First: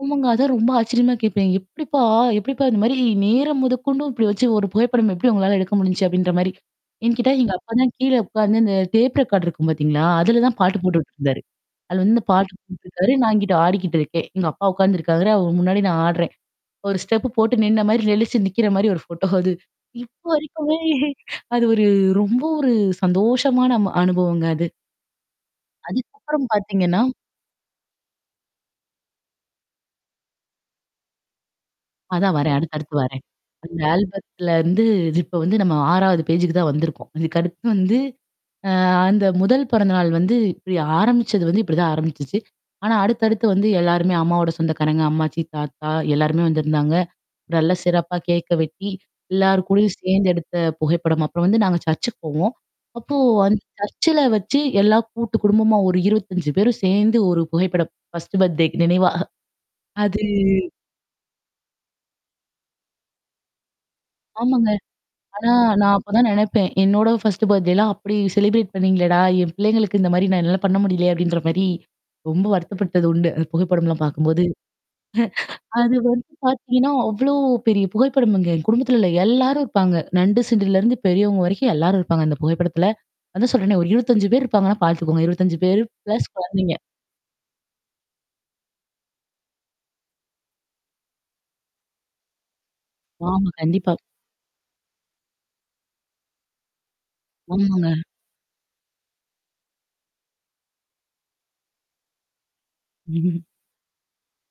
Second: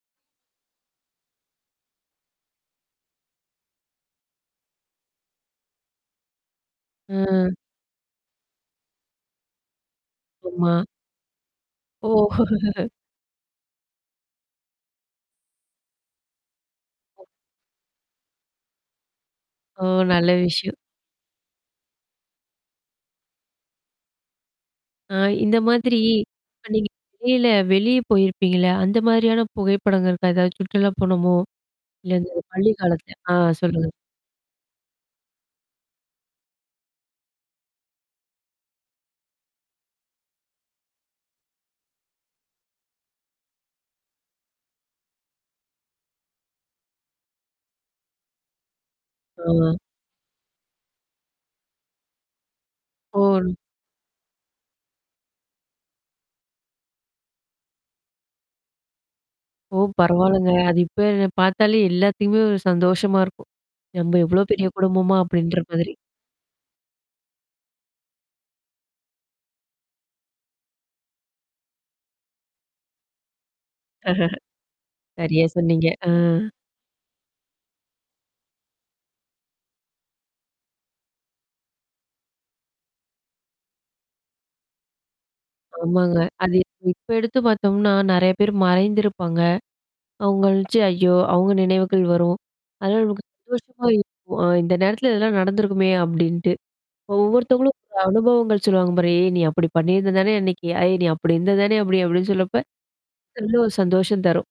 ஆமாங்க. அதான் ரொம்ப ஆச்சரியமா கேட்பேன். "எப்படிப்பா எப்படிப்பா? இது மாரி நேரம் முதக்கொண்டு இப்டி வச்சு ஒரு புகைப்படம் எப்டி உங்களால எடுக்க முடிஞ்சுச்சு?" அப்டின்ற மாரி. என்கிட்ட எங்க ம். அப்பா தான் கீழ உட்கார்ந்து இந்த டேப் ரெக்கார்ட் இருக்கும் பார்த்தீங்களா? அதுல தான் ஆமா. பாட்டு போட்டுருந்தாரு. அது ஓ! வந்து பாட்டு போட்டுருக்காரு. நான் இங்கிட்டு ஆடிக்கிட்டு இருக்கேன். எங்க அப்பா உட்கார்ந்துருக்காரு. அவரு முன்னாடி நான் ஆடுறேன். 1 ஸ்டெப் போட்டு நின்ன மாரி நெழிச்சு நிக்கிற மாரி ஒரு ஃபோட்டோ அது. ஓ! இப்போ நல்ல விஷயம். வரைக்குமே அது ஒரு ரொம்ப ஒரு சந்தோஷமான அம அனுபவங்க அது. அ இந்த மாதிரி அதுக்கப்பறம் அன்னைக்கு பார்த்தீங்கன்னா வெளில வெளிய போயிருப்பீங்கல. அந்த மாதிரியான புகைப்படங்கள் இருக்கா? ஏதாவது சுற்றுலா போனோமோ? இல்ல இந்த அதான் வரேன். பள்ளி அடுத்து அடுத்து காலத்த வரேன். ஆ அந்த சொல்லுங்க. ஆல்பத்துல இருந்து இது இப்ப வந்து நம்ம 6வது பேஜ்க்கு தான் வந்திருக்கோம். அதுக்கு அடுத்து வந்து, அ அந்த முதல் பிறந்த நாள் வந்து இப்டி ஆரம்பிச்சது வந்து இப்படி தான் ஆரம்பிச்சுச்சு. ஆனா, அடுத்தடுத்து வந்து எல்லாருமே அம்மாவோட சொந்தக்காரங்க, அம்மாச்சி, தாத்தா எல்லாருமே வந்திருந்தாங்க. நல்ல சிறப்பா கேக்க வெட்டி, எல்லார் ஆ. கூடயும் சேர்ந்து எடுத்த புகைப்படம். அப்புறம் வந்து நாங்க சர்ச்சுக்கு போவோம். அப்போ ஓன்! அந்த சர்ச்சல வச்சு எல்லா கூட்டு குடும்பமா ஒரு 25 பேரும் சேர்ந்து ஒரு புகைப்படம் ஃர்ஸ்ட் பர்த்டேக்கு நினைவா. ஓ! அது பரவால்லங்க. அது இப்ப பார்த்தாலே எல்லாத்துமே ஒரு சந்தோஷமா இருக்கும். நம்ப எவ்ளோ பெரிய ஆமாங்க. குடும்பமா ஆனா, அப்டின்ற மாதிரி. நான் அப்ப தான் நெனைப்பேன். என்னோட ஃபர்ஸ்ட் பர்த்டேலாம் அப்டி செலப்ரேட் பண்ணீங்களடா? என் பிள்ளைங்களுக்கு இந்த மாரி நான் என்னால பண்ண முடியலே! அப்டின்ற மாரி. ரொம்ப வருத்தப்பட்டது உண்டு. அந்த புகைப்படம்லாம் பார்க்கும்போது. சரியா சொன்னீங்க. அது அ. வந்து பார்த்தீங்கன்னா, அவ்ளோ பெரிய புகைப்படம்ங்க. எங்க குடும்பத்தில உள்ள எல்லாரும் இருப்பாங்க. நண்டு சிண்டுலருந்து பெரியவங்க வரைக்கும் எல்லாரும் இருப்பாங்க. அந்த புகைப்படத்துல. அதான் சொல்றேனே ஒரு 25 பேர் இருப்பாங்கன்னா, பாத்துக்கோங்க. 25 பேரு ஆமாங்க. ப்ளஸ் அது குழந்தைங்க. இப்ப எடுத்து பார்த்தோம்னா, நெறைய பேர் மறைந்திருப்பாங்க. அவங்கள் நெனச்சு ஐயோ! அங்க நினைவுகள் வரும். அதலா நமக்கு ஆமா, சந்தோஷமா கண்டிப்பா. இருக்கும். "அ இந்த நேரத்தில இதெல்லாம் நடந்திருக்குமே!" அப்டின்ட்டு. இப்ப ஒவ்வொருத்தவங்களும் ஒரு ஆமாங்க. அனுபவங்கள் சொல்லுவாங்க பாரு. "ஏய்! நீ அப்டி பண்ணியிருந்த தானே அன்னைக்கு, ஏய் நீ அப்டி இருந்தது தானே அப்டி" அப்டின்னு சொல்லப்ப எவ்ளோ சந்தோஷம் தரும்.